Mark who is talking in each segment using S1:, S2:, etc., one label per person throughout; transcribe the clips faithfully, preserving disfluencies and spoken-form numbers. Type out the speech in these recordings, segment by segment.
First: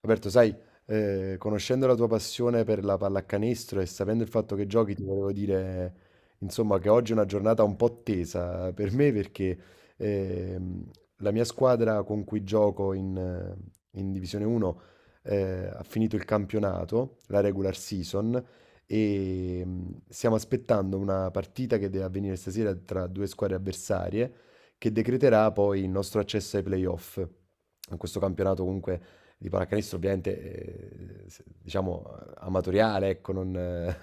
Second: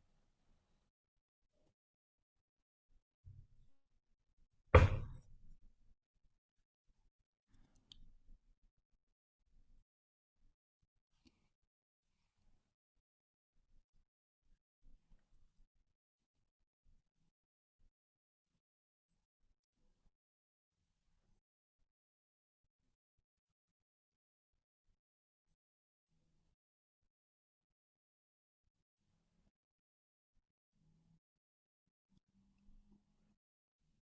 S1: Roberto, sai, eh, conoscendo la tua passione per la pallacanestro e sapendo il fatto che giochi, ti volevo dire, insomma, che oggi è una giornata un po' tesa per me perché ehm, la mia squadra con cui gioco in, eh, in Divisione uno eh, ha finito il campionato, la regular season, e mm, stiamo aspettando una partita che deve avvenire stasera tra due squadre avversarie che decreterà poi il nostro accesso ai playoff. In questo campionato comunque di pallacanestro ovviamente eh, se- diciamo eh, amatoriale, ecco, non, eh,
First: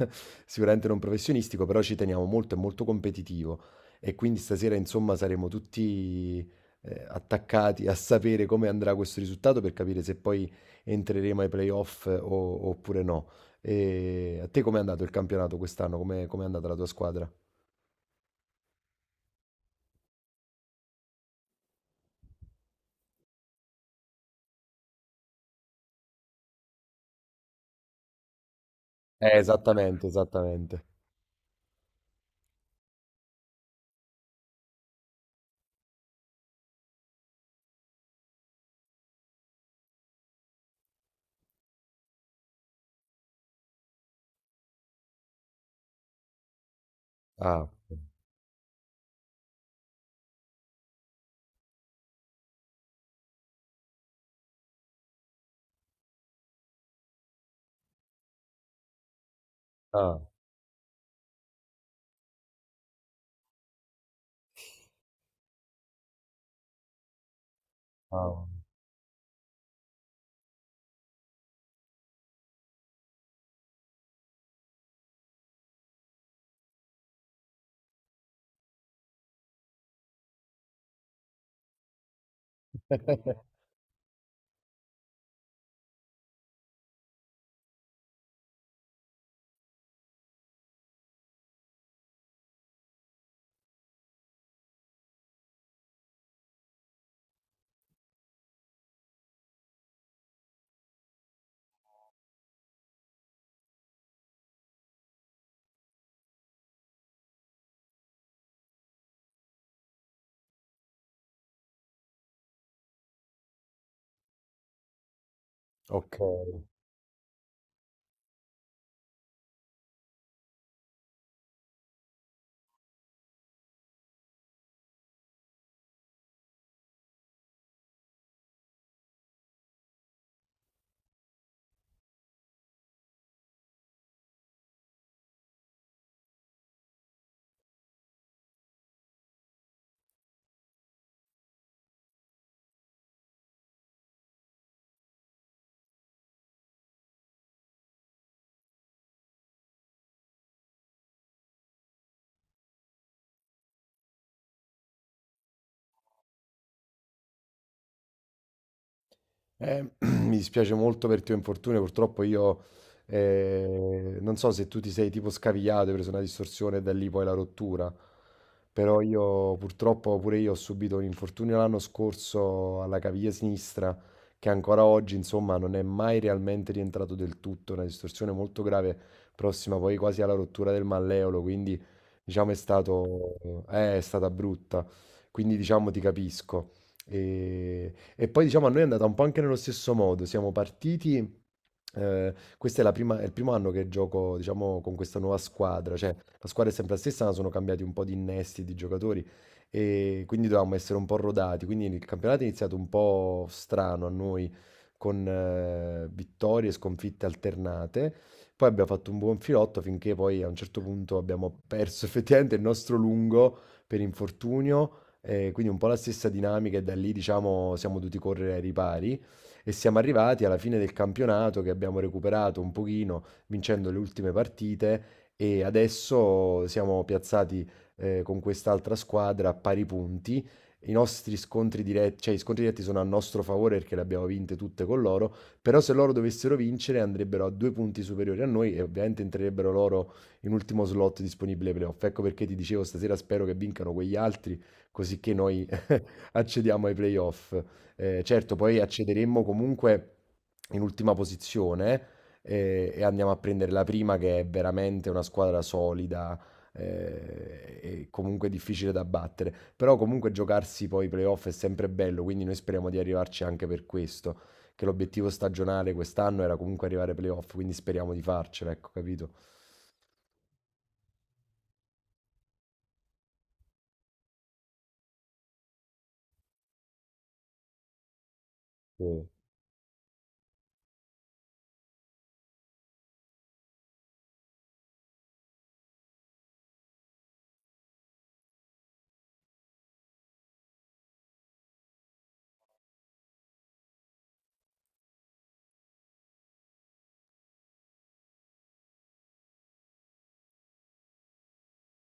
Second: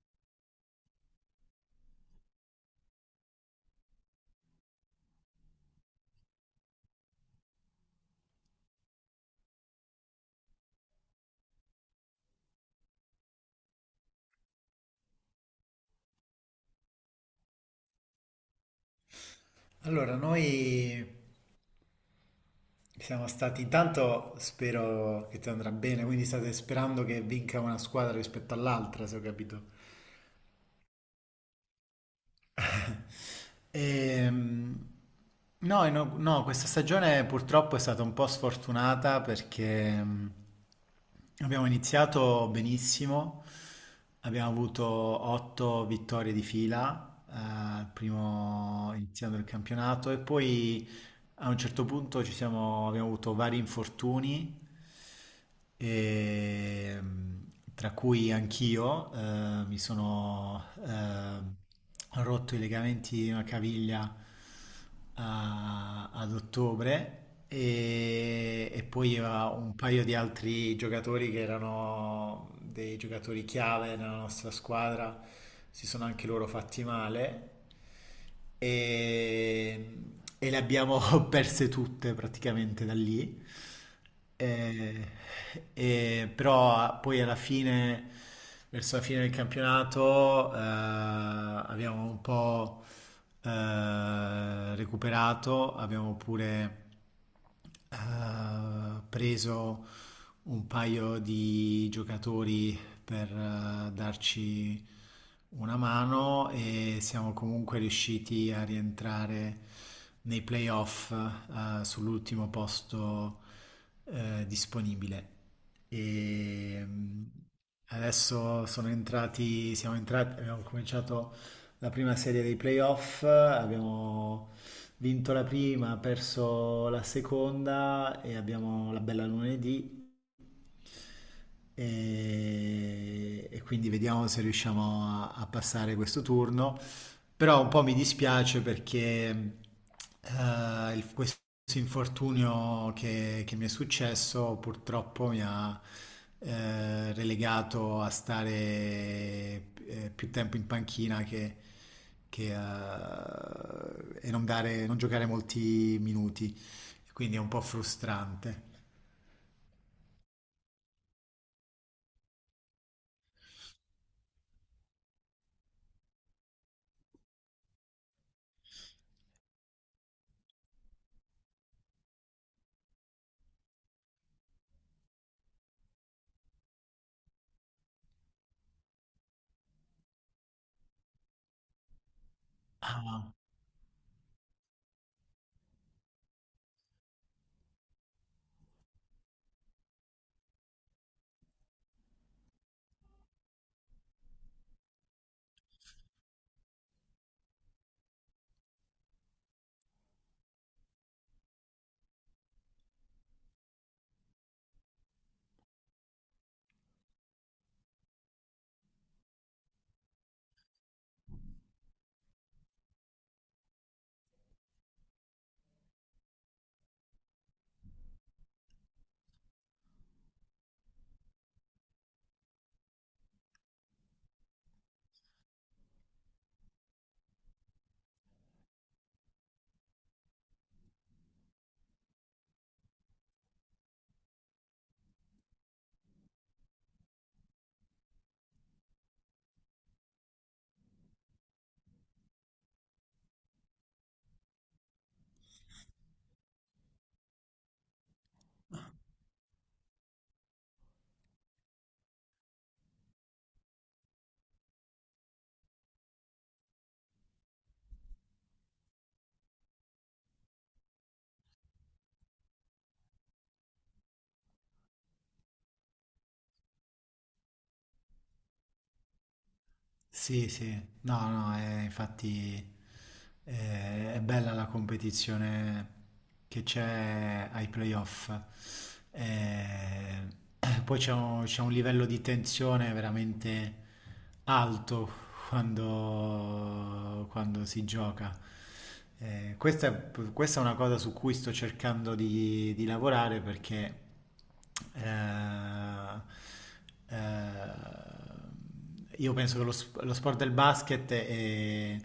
S1: sicuramente non professionistico, però ci teniamo molto, è molto competitivo e quindi stasera insomma saremo tutti eh, attaccati a sapere come andrà questo risultato per capire se poi entreremo ai playoff eh, o- oppure no. E a te com'è andato il campionato quest'anno? Come è andata la tua squadra?
S2: Allora, noi siamo stati, intanto spero che ti andrà bene, quindi state sperando che vinca una squadra rispetto all'altra, se ho
S1: Eh,
S2: capito.
S1: esattamente, esattamente.
S2: Ehm, no, e no, no, questa stagione purtroppo è stata un po' sfortunata perché mm, abbiamo iniziato benissimo, abbiamo avuto otto vittorie di fila,
S1: Ah.
S2: eh, primo- iniziando il campionato e poi. A un certo punto ci siamo- abbiamo avuto vari infortuni, e, tra cui anch'io, eh, mi
S1: Ah,
S2: sono eh, rotto i legamenti di una caviglia a- ad ottobre
S1: ah.
S2: e, e poi a un paio di altri giocatori che erano dei giocatori chiave nella nostra squadra si sono anche loro fatti male e, e le abbiamo perse tutte praticamente da lì. E- e- Però poi alla fine, verso la fine del campionato, eh, abbiamo un po' eh, recuperato, abbiamo pure eh, preso un paio di giocatori per eh, darci una mano e siamo comunque riusciti a rientrare nei playoff eh, sull'ultimo posto eh, disponibile.
S1: Okay.
S2: E mm, adesso sono entrati, siamo entrati, abbiamo cominciato la prima serie dei playoff, abbiamo vinto la prima, perso la seconda e abbiamo la bella lunedì. E, e quindi vediamo se riusciamo a, a passare questo turno. Però un po' mi dispiace perché eh, il- questo questo infortunio che, che mi è successo purtroppo mi ha eh, relegato a stare eh, più tempo in panchina che, che, eh, e non dare- non giocare molti minuti, quindi è un po' frustrante.
S1: Eh, mi dispiace molto per il tuo infortunio, purtroppo io eh, non so se tu ti sei tipo scavigliato, hai preso una distorsione e da lì poi la rottura, però io purtroppo pure io ho subito un infortunio l'anno scorso alla caviglia sinistra che ancora oggi insomma non è mai realmente rientrato del tutto, una distorsione molto grave prossima poi quasi alla rottura del malleolo, quindi diciamo è
S2: Ah,
S1: stato, eh, è stata brutta, quindi diciamo ti capisco. E e poi diciamo a noi è andata un po' anche nello stesso modo, siamo partiti, eh, questo è, la prima- è il primo anno che gioco diciamo con questa nuova squadra, cioè la squadra è sempre la stessa, ma sono cambiati un po' di innesti, di giocatori e quindi dovevamo essere un po' rodati, quindi il campionato è iniziato un po' strano a noi con eh, vittorie e sconfitte alternate. Poi abbiamo fatto un buon filotto finché poi a un certo punto abbiamo perso effettivamente il nostro lungo per infortunio. Ehm, quindi un po' la stessa dinamica e da lì diciamo siamo dovuti correre ai ripari e siamo arrivati alla fine del campionato che abbiamo recuperato un pochino vincendo le ultime partite e adesso siamo piazzati, ehm, con quest'altra squadra a pari punti. I nostri scontri diret, cioè i scontri diretti sono a nostro favore perché le abbiamo vinte tutte con loro, però se loro dovessero vincere andrebbero a due punti superiori a noi e ovviamente entrerebbero loro in ultimo slot disponibile ai playoff. Ecco perché ti dicevo stasera spero che vincano quegli altri così che noi accediamo ai playoff. Eh, certo, poi accederemmo comunque in ultima posizione eh, e andiamo a prendere la prima che è veramente una squadra solida eh, e comunque difficile da battere. Però comunque giocarsi poi i playoff è sempre bello, quindi noi speriamo di arrivarci anche per questo, che l'obiettivo stagionale quest'anno era comunque arrivare ai playoff, quindi speriamo di farcela, ecco, capito?
S2: sì, sì, no, no, eh, infatti. Eh, È bella la competizione che c'è ai playoff.
S1: Sì,
S2: Eh, poi c'è un, c'è un livello di tensione veramente alto quando, quando si gioca. Eh, questa, è, questa è una cosa su cui sto cercando di, di lavorare perché eh, eh, io penso che lo, sp- lo sport del basket è,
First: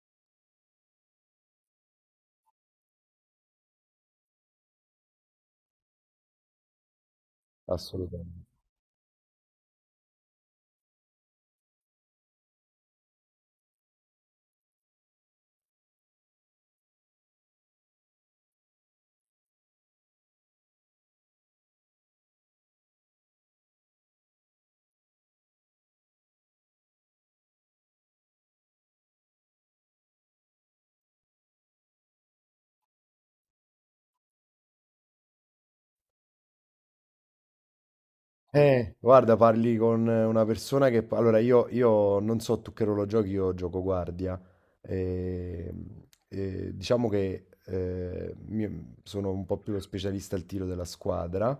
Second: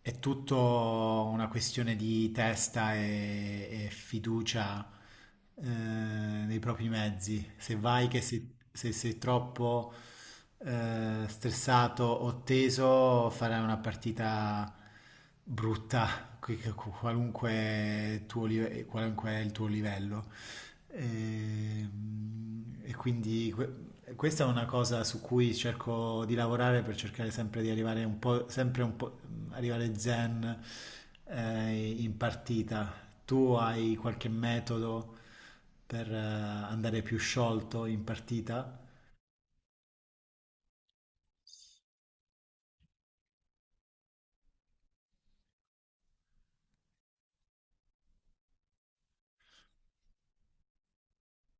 S2: è tutto una questione di testa e, e fiducia eh, nei propri mezzi. Se vai che
S1: assolutamente.
S2: se, se sei troppo eh, stressato o teso, farai una partita brutta, qui- qualunque, tuo live- qualunque è il tuo livello. Ehm, E, quindi que- questa è una cosa su cui cerco di lavorare per cercare sempre di arrivare un po', sempre un po', arrivare zen eh, in partita. Tu hai qualche metodo per eh, andare più sciolto in partita?
S1: Eh, guarda, parli con eh, una persona che... Allora, io, io non so tu che ruolo giochi, io gioco guardia. E, e diciamo che eh, mi- sono un po' più lo specialista al tiro della squadra.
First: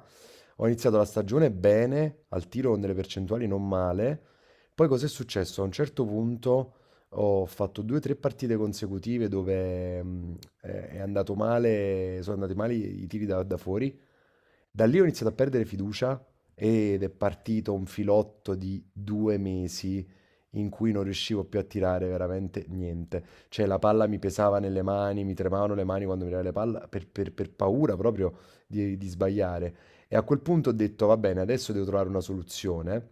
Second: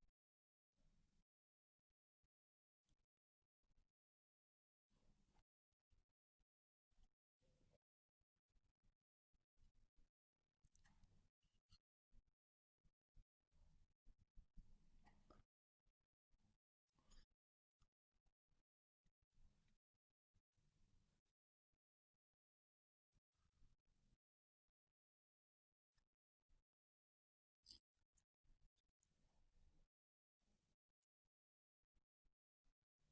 S1: Ho iniziato la stagione bene, al tiro con delle percentuali non male. Poi cos'è successo? A un certo punto ho fatto due o tre partite consecutive dove mm, eh, è andato male, sono andati male i i tiri da da fuori. Da lì ho iniziato a perdere fiducia ed è partito un filotto di due mesi in cui non riuscivo più a tirare veramente niente. Cioè la palla mi pesava nelle mani, mi tremavano le mani quando mi tirava la palla per, per- per paura proprio di, di sbagliare. E a quel punto ho detto, va bene, adesso devo trovare una soluzione eh,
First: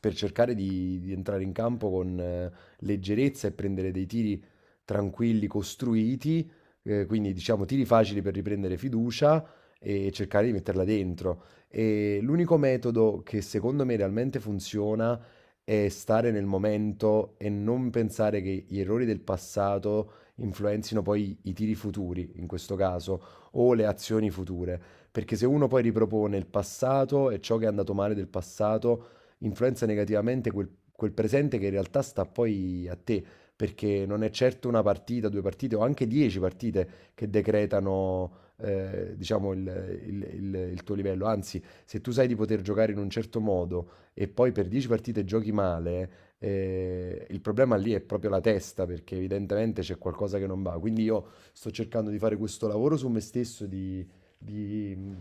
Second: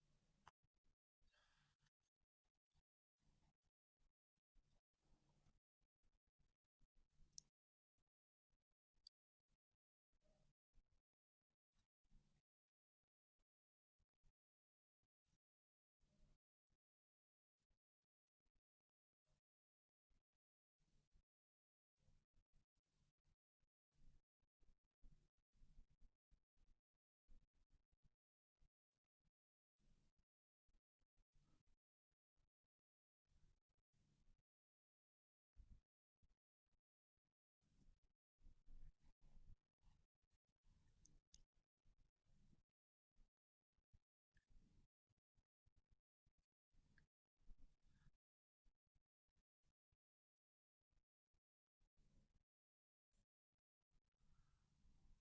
S1: per cercare di, di entrare in campo con eh, leggerezza e prendere dei tiri tranquilli, costruiti, eh, quindi diciamo tiri facili per riprendere fiducia e cercare di metterla dentro. E l'unico metodo che secondo me realmente funziona è stare nel momento e non pensare che gli errori del passato influenzino poi i tiri futuri, in questo caso, o le azioni future. Perché se uno poi ripropone il passato e ciò che è andato male del passato, influenza negativamente quel, quel presente che in realtà sta poi a te. Perché non è certo una partita, due partite o anche dieci partite che decretano, eh, diciamo, il il- il- il tuo livello. Anzi, se tu sai di poter giocare in un certo modo e poi per dieci partite giochi male, eh, il problema lì è proprio la testa, perché evidentemente c'è qualcosa che non va. Quindi io sto cercando di fare questo lavoro su me stesso, di, di, mm,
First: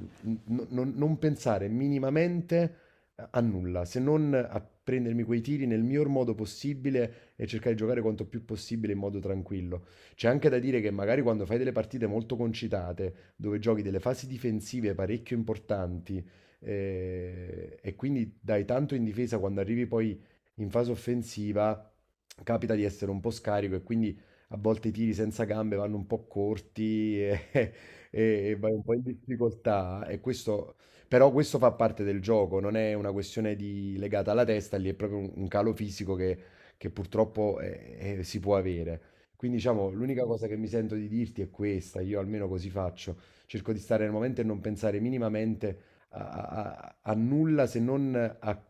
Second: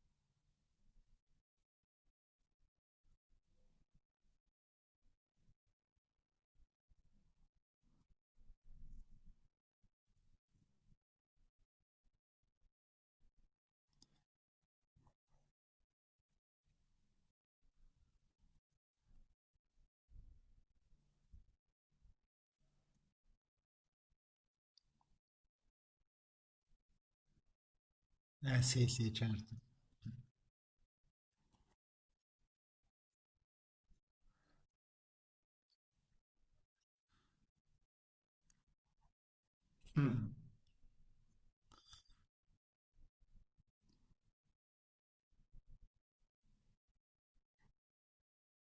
S1: n- non non pensare minimamente a nulla, se non a prendermi quei tiri nel miglior modo possibile e cercare di giocare quanto più possibile in modo tranquillo. C'è anche da dire che magari quando fai delle partite molto concitate, dove giochi delle fasi difensive parecchio importanti eh, e quindi dai tanto in difesa quando arrivi poi in fase offensiva, capita di essere un po' scarico e quindi a volte i tiri senza gambe vanno un po' corti e, e e
S2: Eh
S1: vai un
S2: sì,
S1: po' in
S2: sì, certo.
S1: difficoltà e questo, però questo fa parte del gioco, non è una questione di- legata alla testa, lì è proprio un, un calo fisico che, che purtroppo eh, eh, si può avere. Quindi diciamo, l'unica
S2: Mm.
S1: cosa che mi sento di dirti è questa, io almeno così faccio, cerco di stare nel momento e non pensare minimamente a, a- a nulla se non a,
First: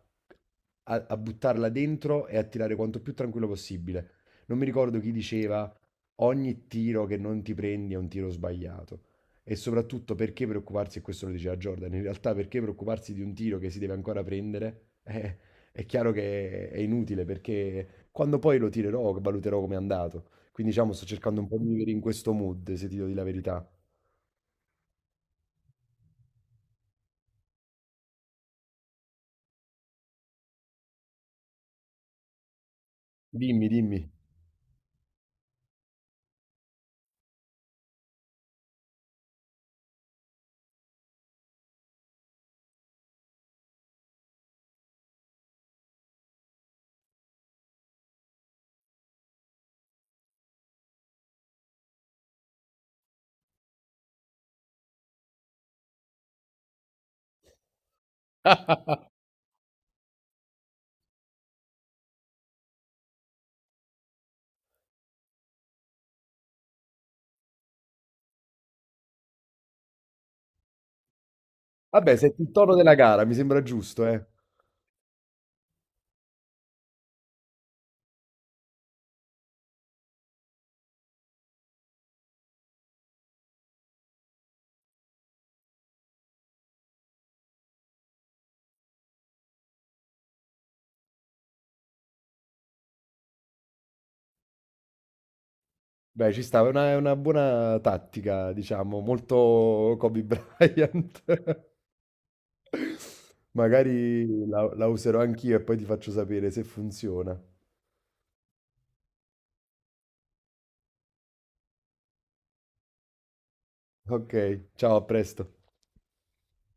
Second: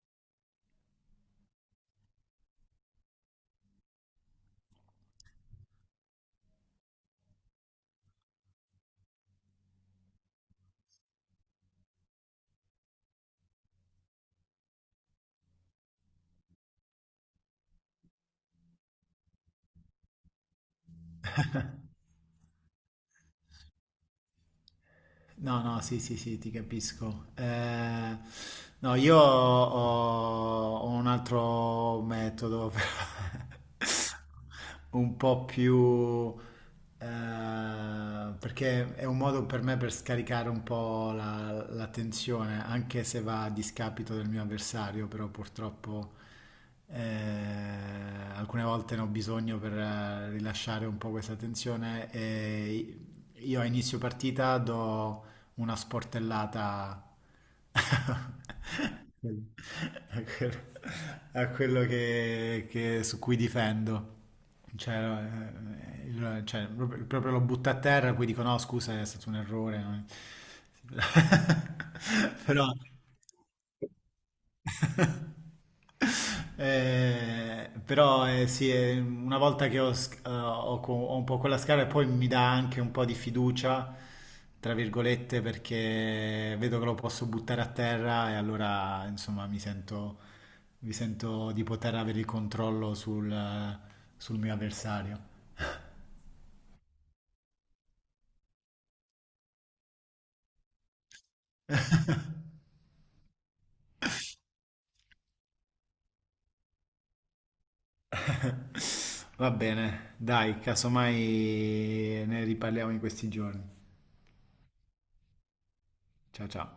S1: a- a buttarla dentro e a tirare quanto più tranquillo possibile. Non mi ricordo chi diceva ogni tiro che non ti prendi è un tiro sbagliato. E soprattutto perché preoccuparsi, e questo lo diceva Jordan, in realtà perché preoccuparsi di un tiro che si deve ancora prendere? Eh, è chiaro che è inutile perché quando poi lo tirerò valuterò come è andato. Quindi diciamo sto cercando un po' di vivere in questo mood, se ti dico di la verità.
S2: No, no, sì, sì, sì, ti capisco. Eh, no, io ho, ho un altro metodo, però,
S1: Dimmi, dimmi.
S2: un po' più... eh, perché è un modo per me per scaricare un po' la, la tensione, anche se va a discapito del mio avversario, però purtroppo eh, alcune volte ne ho bisogno per eh, rilasciare un po' questa tensione e io a inizio partita do una sportellata a quello, a quello che, che- su cui difendo. Cioè, eh, il- cioè, proprio, proprio lo butta a terra, poi dico no, scusa, è stato un errore. No?"
S1: Vabbè, senti il
S2: Però.
S1: tono della gara, mi sembra giusto, eh.
S2: Eh, però eh, sì, eh, una volta che ho, sc- eh, ho co- ho un po' quella scala, poi mi dà anche un po' di fiducia, tra virgolette, perché vedo che lo posso buttare a terra e allora insomma mi sento, mi sento di poter avere il controllo sul, sul mio avversario.
S1: Beh, ci sta, è una, è una buona tattica, diciamo, molto Kobe Bryant. Magari la la userò anch'io e poi ti faccio sapere se funziona.
S2: Va bene, dai, casomai ne riparliamo in questi giorni.
S1: Ok, ciao, a presto.
S2: Ciao ciao.